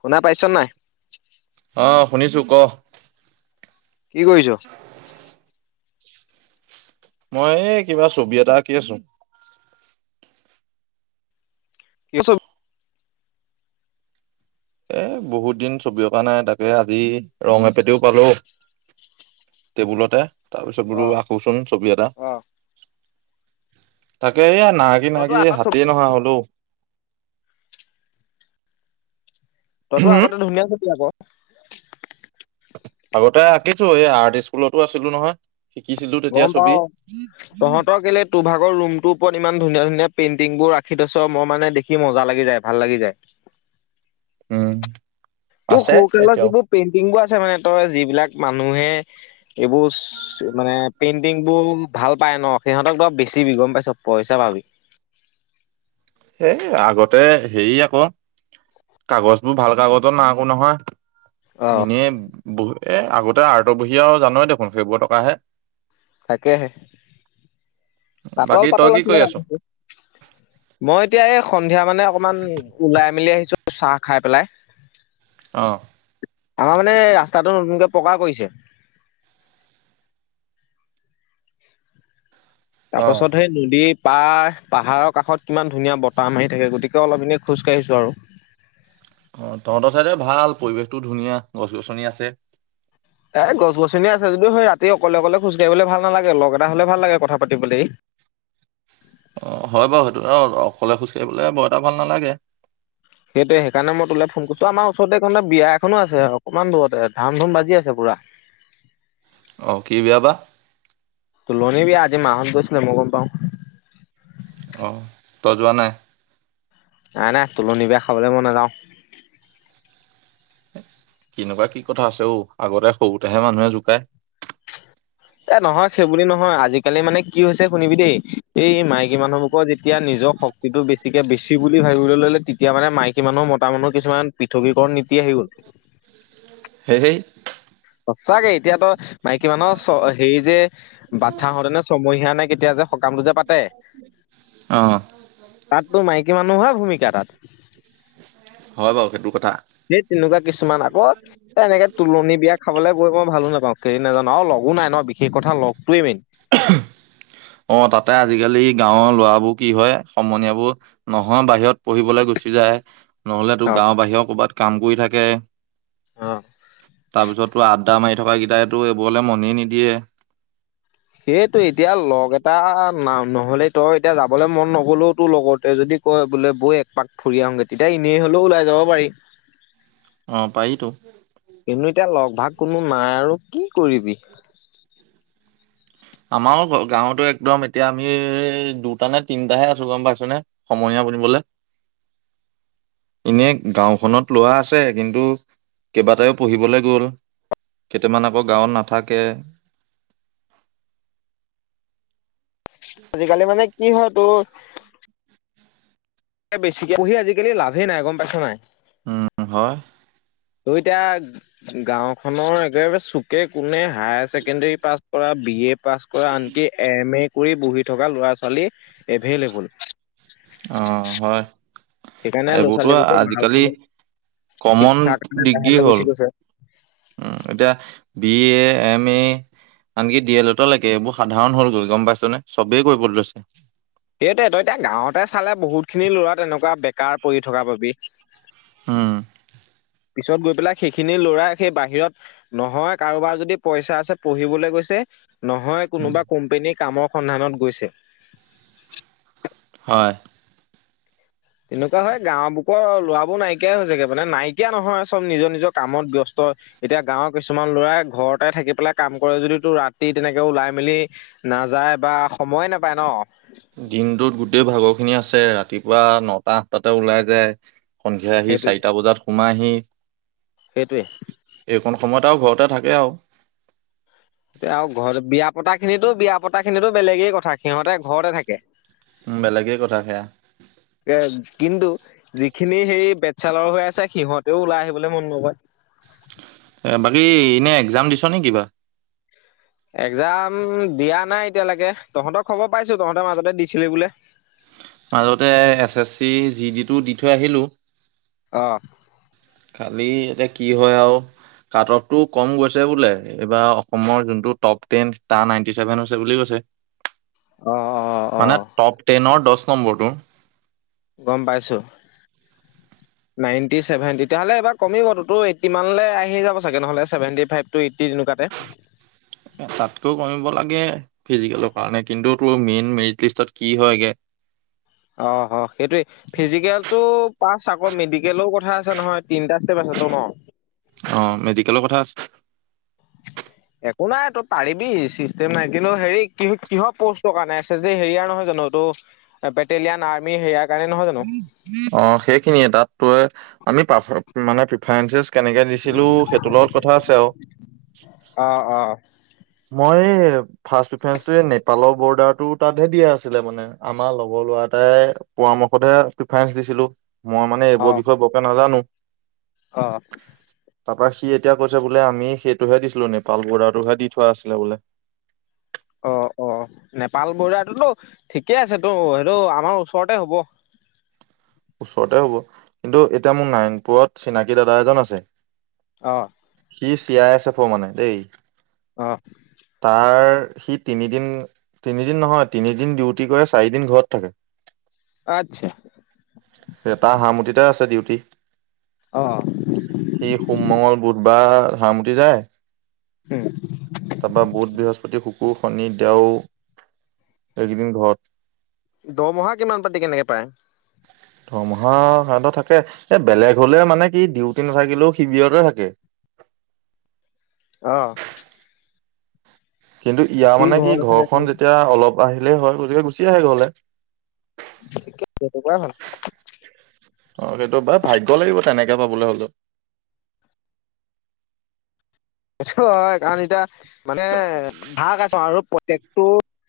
শুনা পাইছ নাই অ শুনিছো ক কি কৰিছ। মই এই কিবা ছবি এটা আঁকি আছো কি ছবি এ বহুত দিন ছবি অকা নাই তাকে আজি ৰং এপেটিও পালো টেবুলতে তাৰপিছত ব অ আকৌচোন ছবি এটা অ তাকে এইয়া নাঅকি তইতো নাঅকি আ হাতে নহোৱা হলোও তইতো আগতে ধুনীয়া আ ছবি আক আগতে আঁকিছো এই আৰ্ট স্কুলতো আছিলো নহয় শিকিছিলো তেতিয়া গম ছবি পাও তহঁতৰ কেলে তোৰ ভাগৰ ৰুমটোৰ ওপৰত ইমান ধুনীয়া ধুনীয়া। পেইণ্টিং বোৰ ৰাখি থৈছ মই মানে দেখি মজা লাগি যায় ভাল লাগি যায়। উম তোৰ আছে সোকালৰ এতিয়াও যিবোৰ পেইণ্টিং বোৰ আছে ছে মানে তই যিবিলাক মানুহে এইবোৰ মানে পেইন্টিং বোৰ ভাল পায় ন সিহঁতক ব বেছি বি গম পাইছ পইচা ভাবি। সেই আগতে হেৰি আকৌ কাগজ বোৰ ভাল কাগজত নাই একো অ নহয়। ইনেয় বহু এ আগতে আত বহিয় আৰু জানোৱেই দেখোন ফেব্ৰুৱাৰী টকা আহে। তাকেহে পাতল বাকী তই পাতল কি আছিলে কৰি আছ মই এতিয়া এই সন্ধিয়া মানে অকমান ওলাই মেলি আহিছো চাহ খাই পেলাই অঁ আমাৰ মানে ৰাস্তাটো নতুনকে পকা কৰিছে তাৰ অ পাছত সেই নদী পাহ পাহাৰৰ কাষত কিমান ধুনীয়া বতাহ মাৰি থাকে গতিকে অলপ দিনেই খোজকাাঢ়িছোঁ আৰু অ তহঁতৰ চাইদে ভাল পৰিৱেশটো ধুনীয়া গছ গছনি আছে। এ গছ গছনিয় আছে যদিও সেই ৰাতি অকলে অকলে খোজ ককাঢ়িবলৈ ভাল নালাগে লগ এটা হলে ভাল লাগে কথা পাতিবলৈ। অ হয় বাৰু সেইটো অকলে খোজ কাঢ়িবলে বাৰ এটা ভাল নালাগে সেইটোৱে সেইকাৰণে মই তোলে ফোন কৰিছো আমাৰ ওচৰতে বিয়া এখনো আছে অকমান দূৰতে ধান ধুম বাজি আছে পুৰা। আহ কি বিয়া বা তুলনী বি আজি মাহত গৈছিলে মই গম পাওঁ। অ তই যোৱা নাই নাই নাই তুলনি বিয়া খাবলৈ মই নাযাওঁ। কেনেকুৱা কি কথা আছে অঔ আগতে সৰুতেহে মানুহে জোকায়। এ নহয় সেইব নহয় আজিকালি মানে কি হৈছে শুনিবি দেই এই মাইকী মানুহবোৰকৰ যেতিয়া নিজৰ শক্তিটো বেছিকে বেছি বুলি ভাবিবলৈ ললে তেতিয়া মানে মাইকী কিমানৰ মত মানুহ কিছুমান পৃথৱীকৰণ নীতি আহি গ'ল [unintelligible] সঁচাকে এতিয়াতো মাইকী মানুহৰ চ হেৰি যে বাচ্ছাহতে নে ছমহীয়া নে কেতিয়া যে সকামটো যে পাতে অ তাততো মাইকী মানুহে ভূমিকা কা তাত হয় বাৰু সেইটো কথা সেই তেনেকুৱা কিছুমান আকৌ এনেকে তুলনি বিয়াক খাবলৈ গৈ মই ভালো নাপাওঁ কেনি নাজানো আৰু লগো নাই নহ বিশেষ কথা লগটোৱে মেইন অহ তাতে আজিকালি গাঁৱৰ ল'ৰাবোৰ কি হয় সমনীয়াবোৰ নহয় বাহিৰত পঢ়িবলৈ গুচি যায় নহ'লে তোৰ অ গাঁও বাহিৰে কবাত কাম কৰি থাকে অ তাৰপিছত আদ্দা মাৰি থকা কেইটাইটো এইবোৰলৈ মনে নিদিয়ে সেইটো এতিয়া লগ এটা না নহ'লে তই এতিয়া যাবলৈ মন নগলেও তোৰ লগৰতে যদি কয় বোলে বৈ এক পাক ফুৰি আহগৈ তেতিয়া এনেই হলেও ওলাই যাব পাৰি অ পাৰিতো কিন্তু এতিয়া লগ ভাগ কোনো নাই আৰু কি কৰিবি আমাৰো গাঁৱতো একদম এতিয়া আমি দুটা নে তিনিটাহে আছো গম পাইছনে সমনীয়া বুলিবলৈ এনেই গাঁওখনত ল'ৰা আছে কিন্তু কেইবাটায়েও পঢ়িবলে গ'ল কেইটামান আকৌ গাঁৱত নাথাকে আজিকালি মানে কি হয় [unintelligible] বেছিকে পঢ়ি আজিকালি লাভে নাই গম পাইছ নাই উম হয় তই এতিয়া গাওঁ খনৰ একেবাৰে চুকে কোনে হায়াৰ ছেকেণ্ডাৰী পাছ কৰা বি এ পাছ কৰা আনকি এম এ কৰি বহি থকা ল'ৰা ছোৱালী এভেইলেবল অ হয় সেইকাৰণে ল'ৰা- এইবোৰতো ছোৱালীবোৰকে আজিকালি ভালকৈ কমন শিক্ষাৰ কাৰণে ডিগ্ৰী বাহিৰলে হ'ল গুচি গৈছে। উম এতিয়া বি এ, এম এ আনকি ডি এল এত লৈকে এইবোৰ সাধাৰণ হ'লগৈ গম পাইছ নে চবেই কৰিব লৈছে সেইটোৱে তই এতিয়া কাৰ পৰি থকা পাবি হম পিছত গৈ পেলাই সেইখিনি ল'ৰাই সেই বাহিৰত নহয় কাৰোবাৰ যদি পইচা আছে পঢ়িবলৈ গৈছে নহয় কোনোবা কোম্পানীৰ কামক সন্ধানত গৈছে হয় এনেকুৱা হয় গাঁও বুকৰৰ ল'ৰাবোৰ নাইকিয়াই হৈ হৈছেগে মানে নাইকিয়া নহয় চব নিজৰ নিজৰ কামত ব্যস্ত এতিয়া গাঁৱৰ কিছুমান ল'ৰাই ঘৰতে থাকি পেলাই কাম কৰে যদিতো ৰাতি তেনেকে ওলাই মেলি নাযায় বা সময়ে নাপায় নহ দিনটোত গোটেই ভাগৰ খিনি আছে ৰাতিপুৱা নটা আঠটাতে ওলাই যায় সন্ধিয়া আহি সেইটো চাৰিটা বজাত সোমাইহি সেইটোৱে এইকণ সময়ত আৰু ঘৰতে থাকে আৰু এতিয়া আৰু ঘৰত বিয়া পতা খিনিতো বিয়া পতা সেইখিনিতো বেলেগেই কথা সিহঁতে ঘৰতে থাকে। উম বেলেগে কথা সেয়া। এ কিন্তু যিখিনি সেই বেটচালৰ হৈ আছে সিহঁতেও ওলাই আহিবলৈ মন নকয়। এ বাকী এনে এক্জাম দিছ নে কিবা। এক্জাম দিয়া নাই এতিয়ালৈকে তহঁতক খবৰ পাইছো, তহঁতৰ মাজতে দিছিলি বোলে। এই যি দি টো দি থৈ আহিলো। আহ খালি এতিয়া কি হয় আৰু কাট অফটো কম গৈছে বোলে এইবাৰ অসমৰ যোনটো টপ টেন তাৰ নাইনটি চছেভেন হৈছে বুলি কৈছে। অ', অ', মানে অ', টপ টেনৰ দহ দহ নম্বৰ টো। গম পাইছোঁ, নাইণ্টি চছেভেন তেতিয়াহ'লে এইবাৰ কমিব ততো এইটি মানলৈ আহি যাব চাগে নহ'লে চছেভেণ্টি ফাইভ টু এইটি তেনেকুৱাতে। তাতকৈ কমিব লাগে ফিজিকেলৰ কাৰণে কিন্তু তোৰ মেইন মেৰিট লিষ্টত কি হয়গে? অ সেইটোৱে ফিজিকেলতটো পাছ আকৌ মেডিকেলৰ কথা আছে নহয় তিনটা ষ্টেপ আছে ন। অ মেডিকেলৰ কথা আছে একো নাই তই পাৰিবি চিষ্টেম নাই কিন্তু হেৰি কি কিহৰ প'ষ্টৰ কাৰণে এছ এছ ডি হেৰিয়াৰ নহয় জানো তটো বেটেলিয়ান, আৰ্মি হেৰিয়া অ সেইখিনিয়ে তাত তয়ে আমি মানে প্ৰিফাৰেঞ্চেছ কেনেকে দিছিলো সেইটোৰ লগত কথা আছে আৰু। অ', অ', মই ফাৰ্ষ্ট প্ৰেফেৰেন্স নেপালৰ বৰ্ডাৰতটো তাতহে দিয়া আছিলে মানে আমাৰ লগৰ ল'ৰা এটাই পৰামৰ্শ সতে প্ৰিফাৰেন্স দিছিলো। মই মানে এইবোৰ অ', বিষয়ে বৰকে নাজানো। অ তাৰপা সি এতিয়া কৈছে বোলে আমি সেইটোহে দিছিলো নেপাল বৰ্ডাৰটো দি থোৱা আছিলে বোলে। অ অ নেপাল বৰ্ডাৰটোতো ঠিকেই আছে তো সেইটো আমাৰ ওচৰতে হ'ব। ওচৰতে হ'ব, কিন্তু এতিয়া মোৰ নাৰায়ণপুৰত চিনাকী দাদা এজন আছে। আহ। সি চি আই অফ ৰ মানে দেই। অ', তাৰ সি তিনিদিন তিনিদিন নহয় তিনিদিন ডিউটি কৰে চাৰিদিন ঘৰত থাকে। আত্ছা। তাৰ হাৰমতিতে আছে ডিউটি। অ', সি সোম, মঙল, বুধবাৰ বাৰ হাৰমতি যায়। উম, তাৰপা বুধ, বৃহস্পতি, শুকুৰ কুৰ, শনি, দেও এইকেইদিন ঘৰত দমহা কিমান পাতি কেনেকে পায়? হাঁহ সিহঁতৰ থাকে এ বেলেগ হলে মানে কি ডিউটি নাথাকিলেও শিভিয়তে থাকে। অঁ কিন্তু ইয়াৰ মানে কি থাকে ঘৰখন যেতিয়া অলপ আহিলেই হয় গতিকে গুচি আহে গলে। ঠিকে তেনেকুৱাই ভাল। অ' সেইটো ব ভাগ্য লাগিব তেনেকে পাবলৈ হলেও টো হয় কাৰণ এতিয়া। মানে আগ আৰু প্ৰত্যেকটো।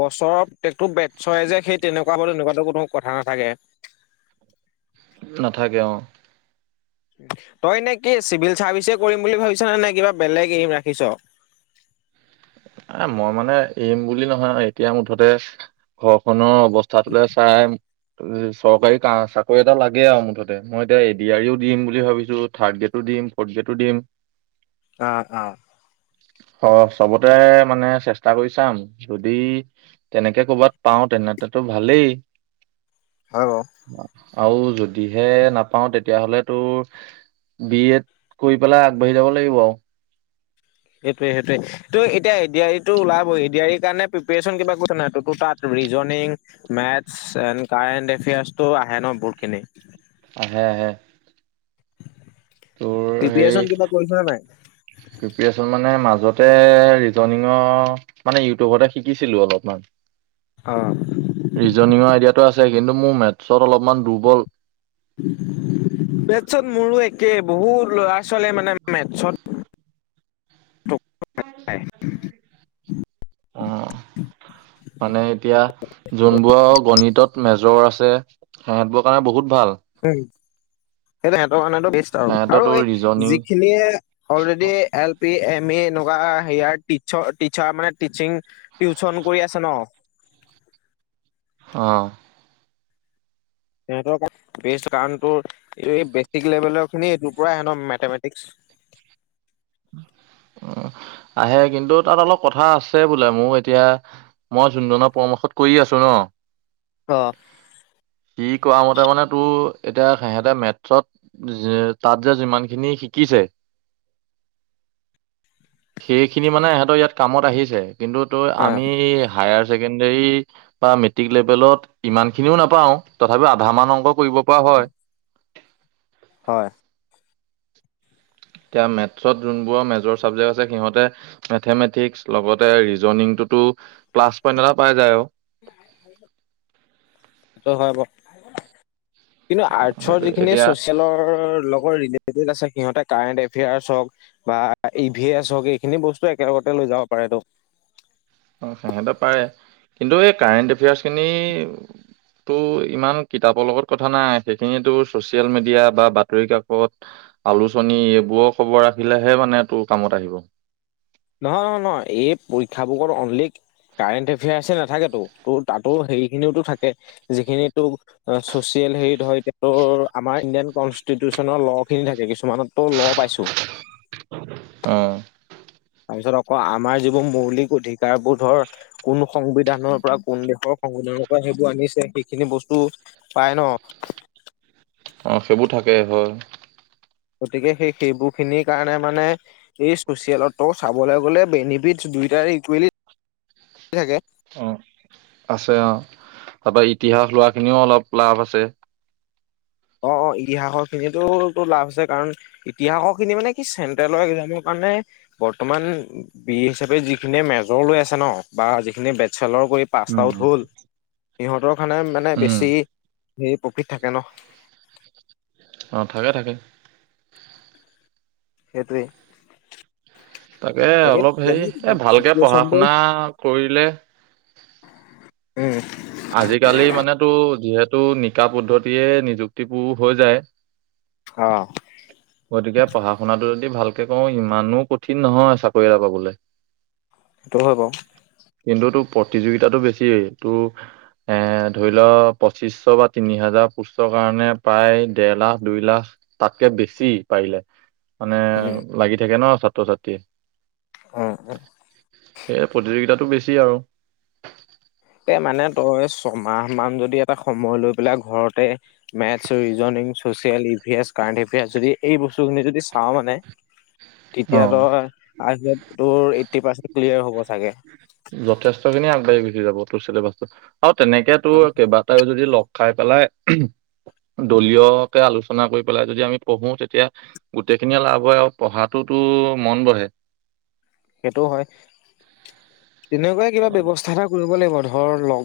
বছৰ প্ৰত্যেকটো বচৰে যে সেই তেনেকুৱা হলে তেনেকুৱাতো কোনো কথা নাথাকে নাথাকে অ' তই নে কি চিভিল চাৰ্ভিচ কৰিম বুলি ভাবিছ নে নে কিবা বেলেগ ৰাখিছ। এ মই মানে এৰিম বুলি নহয় আৰু এতিয়া মুঠতে ঘৰখনৰ অৱস্থাটোলে চাই চৰকাৰী চাকৰি এটা লাগে আৰু মুঠতে মই এতিয়া এডিও দিম বুলি ভাবিছো থাৰ্ড গ্ৰেডো দিম ফৰ্থ গ্ৰেডো দিম। অ -অ অ 'চব মানে চেষ্টা কৰি চাম যদি তেনেকে কৰ'বাত পাও তেনেো ভালেই। হয় বাৰু। অ' আৰু যদিহে নাপাওঁ তেতিয়াহলে তোৰ বি এড কৰি পেলাই আগবাঢ়ি যাব লাগিব আৰু। সটোোৱে সেইটোৱে ত' এতিয়া এডিটো ওলাব এডি আৰ ইৰ কাৰণে প্ৰিপচন কিবা কৈছে নাই ত তাত ৰিজনং মেথছ এ কাৰেণ্ট এফেয়াৰ্চটো আহে ন বহুতখিনি আহে -আহে তোৰ সেই প্ৰিপৰেচন কিবা কৰি থ নাই। প্ৰিপেৰেচন মানে মাজতে ৰিজনঙৰ মানে ইউটিউবতে শিকিছিলো অলপমান অ'। ৰিজনঙৰ আইডিয়াাতটো আছে। কিন্তু মোৰ মেথছত অলপমান দুৰ্বল। মেটচত মোৰো একে বহুত ল'ৰা। চলে মানে মেথছত। [inaudible] অ 'মানে এতিয়া যোনবোৰ গণিতত। মেজৰ আছে সিহঁতবোৰৰ কাৰণে বহুত। ভাল হয়। এনেই সিহঁতৰ কাৰণে টো। আৰু -আৰু সেহঁততো এই ৰিজনিং যিখিনিয়ে অলৰেডি এল। এম এ এনেকুৱা সেয়া ট টিচাৰ মানে টিচিং। টিউচন কৰি আছে ন। আহ। সিহঁতৰ বে কাৰণটো এই বেচিক লেভেলৰ খিনি এইটোৰ পৰা সিহঁতৰ মেথেমেটিকস। আহে কিন্তু তাত অলপ কথা আছে বোলে মোৰ এতিয়া মই যোন ধনৰ পৰামৰ্শত কৰি আছো ন' অ' কি কৰা মতে মানে তোৰ এতিয়া সিহঁতে মেথছত তাত যে যিমানখিনি শিকিছে। সেইখিনি মানে এহেতৰ ইয়াত কামত আহিছে। কিন্তু তই অ আমি হায়াৰ। বা মেট্ৰিক লেভেলত ইমান খিনিওঁ নাপাওঁ তথাপিও আধা মান অংক ৱ কৰিব পৰা হয়। হয়। এতিয়া মেথছত যোনবোৰ মেজৰ চাবজেক্ট আছে সিহঁতে মেথেমেটিক্স লগতে ৰিজনংটোতো ক্লাছ পটা পাই যায় অঁ সেইটো হয় বাৰু কিন্তু আৰ্টচৰ সেইটো যিখিনি এতিয়া চচিয়েলৰ লগত ৰিলেটেড আছে সিহঁতে কাৰেণ্ট এফেয়াৰ্চ হওঁক বা ই ভি এছ হওক এইখিনি বস্তু একেলগতে লৈ যাব পাৰে তো অঁ সিহঁতে পাৰে কিন্তু এই কাৰেণ্ট এফেয়াৰ্চ খিনিো ইমান কিতাপৰ লগত কথা নাই সেইখিনো ছচিয়েল মিডিয়া বা বাতৰি কাকত আলোচনী এইবোৰৰ খবৰ ৰাখিলেহে মানে তোৰ কামত আহিব নহয়, নহয়, নহয় এই পৰীক্ষা বোৰ অনলি কাৰেণ্ট এফেয়াৰ্চ নাথাকেতো ত তাতো হেৰিখিনিওো থাকে যিখিনি তো চচিয়েল হেৰি ধৰ ত' আমাৰ ইণ্ডিয়ান কনষ্টিটিউচনৰ ল' খিনি থাকে কিছুমানতো ল' পাইছো অঁ তাৰপিছত আকৌ আমাৰ যিবোৰ মৌলিক অধিকাৰবোৰ ধৰ কোন সংবিধানৰ পৰা কোন দেশৰ সংবিধানৰ পৰা সেইবোৰ আনিছে সেইখিনি বস্তু পাই ন অঁ সেইবোৰ থাকে হয় গতিকে সেই সেইবোৰখিনিৰ কাৰণে মানে এই ছ'চিয়েলত চাবলৈ গ'লে বেনিফিটছ দুয়োটাৰে ইকুৱেলি থাকে। অঁ আছে অঁ তাৰপৰা ইতিহাস লোৱাখিনিও অলপ লাভ আছে' অঁ অঁ ইতিহাসৰ খিনো লাভ হৈছে কাৰণ ইতিহাসৰ খিনি মানে কি চেন্ট্ৰেলৰ এক্জামৰ কাৰণে বৰ্তমান বি হিচাপে যিখিনি মেজৰ লৈ আছে ন বা যিখিনি বে খেলৰ কৰি পাষ্ট উম আউট হ'ল ইহঁতক মানে মানে উম বেছি সেই প্ৰকিট থাকে ন অঁ থাকে থাকে। সেইটোৱেই তাকে অলপ হেৰি এ ভালকে পঢ়া চিটুৱেচনটো শুনা কৰিলে উম আজিকালি মানেতো যিহেতু নিকা পদ্ধতিয়ে নিযুক্তিবোৰ হৈ যায়। অঁ গতিকে পঢ়া শুনাটো যদি ভালকে কওঁ ইমানো কঠিন নহয় চাকৰি এটা পাবলৈ সেইটো হয় বাৰু কিন্তু তটো প্ৰতিযোগিতাতটো বেছি তটো এ ধৰি লোৱা পঁচিছশ বা তিনি হাজাৰ পোষ্টৰ কাৰণে প্ৰায় দেৰ লাখ দুই লাখ তাতকে বেছি সি পাইলে মানে উম লাগি থাকে ন ছাত ছাতি অ অ সে প্ৰতিযোগিতাত টো বেছি আৰু মানে তই ছমাহ মান যদি এটা সময় লৈ পেলাই ঘৰতে maths reasoning social affairs current affairs যদি এই বস্তু খিনি যদি চাওঁ মানে অ তেতিয়া তই আত তোৰ ক্লিয়াৰ হ'ব চাগে যথেষ্টখিনি আগবাঢ়ি গচি যাব তোৰ চছিলেবাছটো অ তেনেকেতো কেইবাটাাইও যদি লগ খাই পেলাই দলীয়কে আলোচনা কৰি পেলাই যদি আমি পঢ়ো তেতিয়া গোটেইখিনিয়ে লাভ হয় আৰু পঢ়াতটোতো মন বঢ়ে সেইটোও হয় তেনেকুৱাই কিবা ব্যৱস্থা এটা কৰিব লাগিব ধ ঘৰ লগ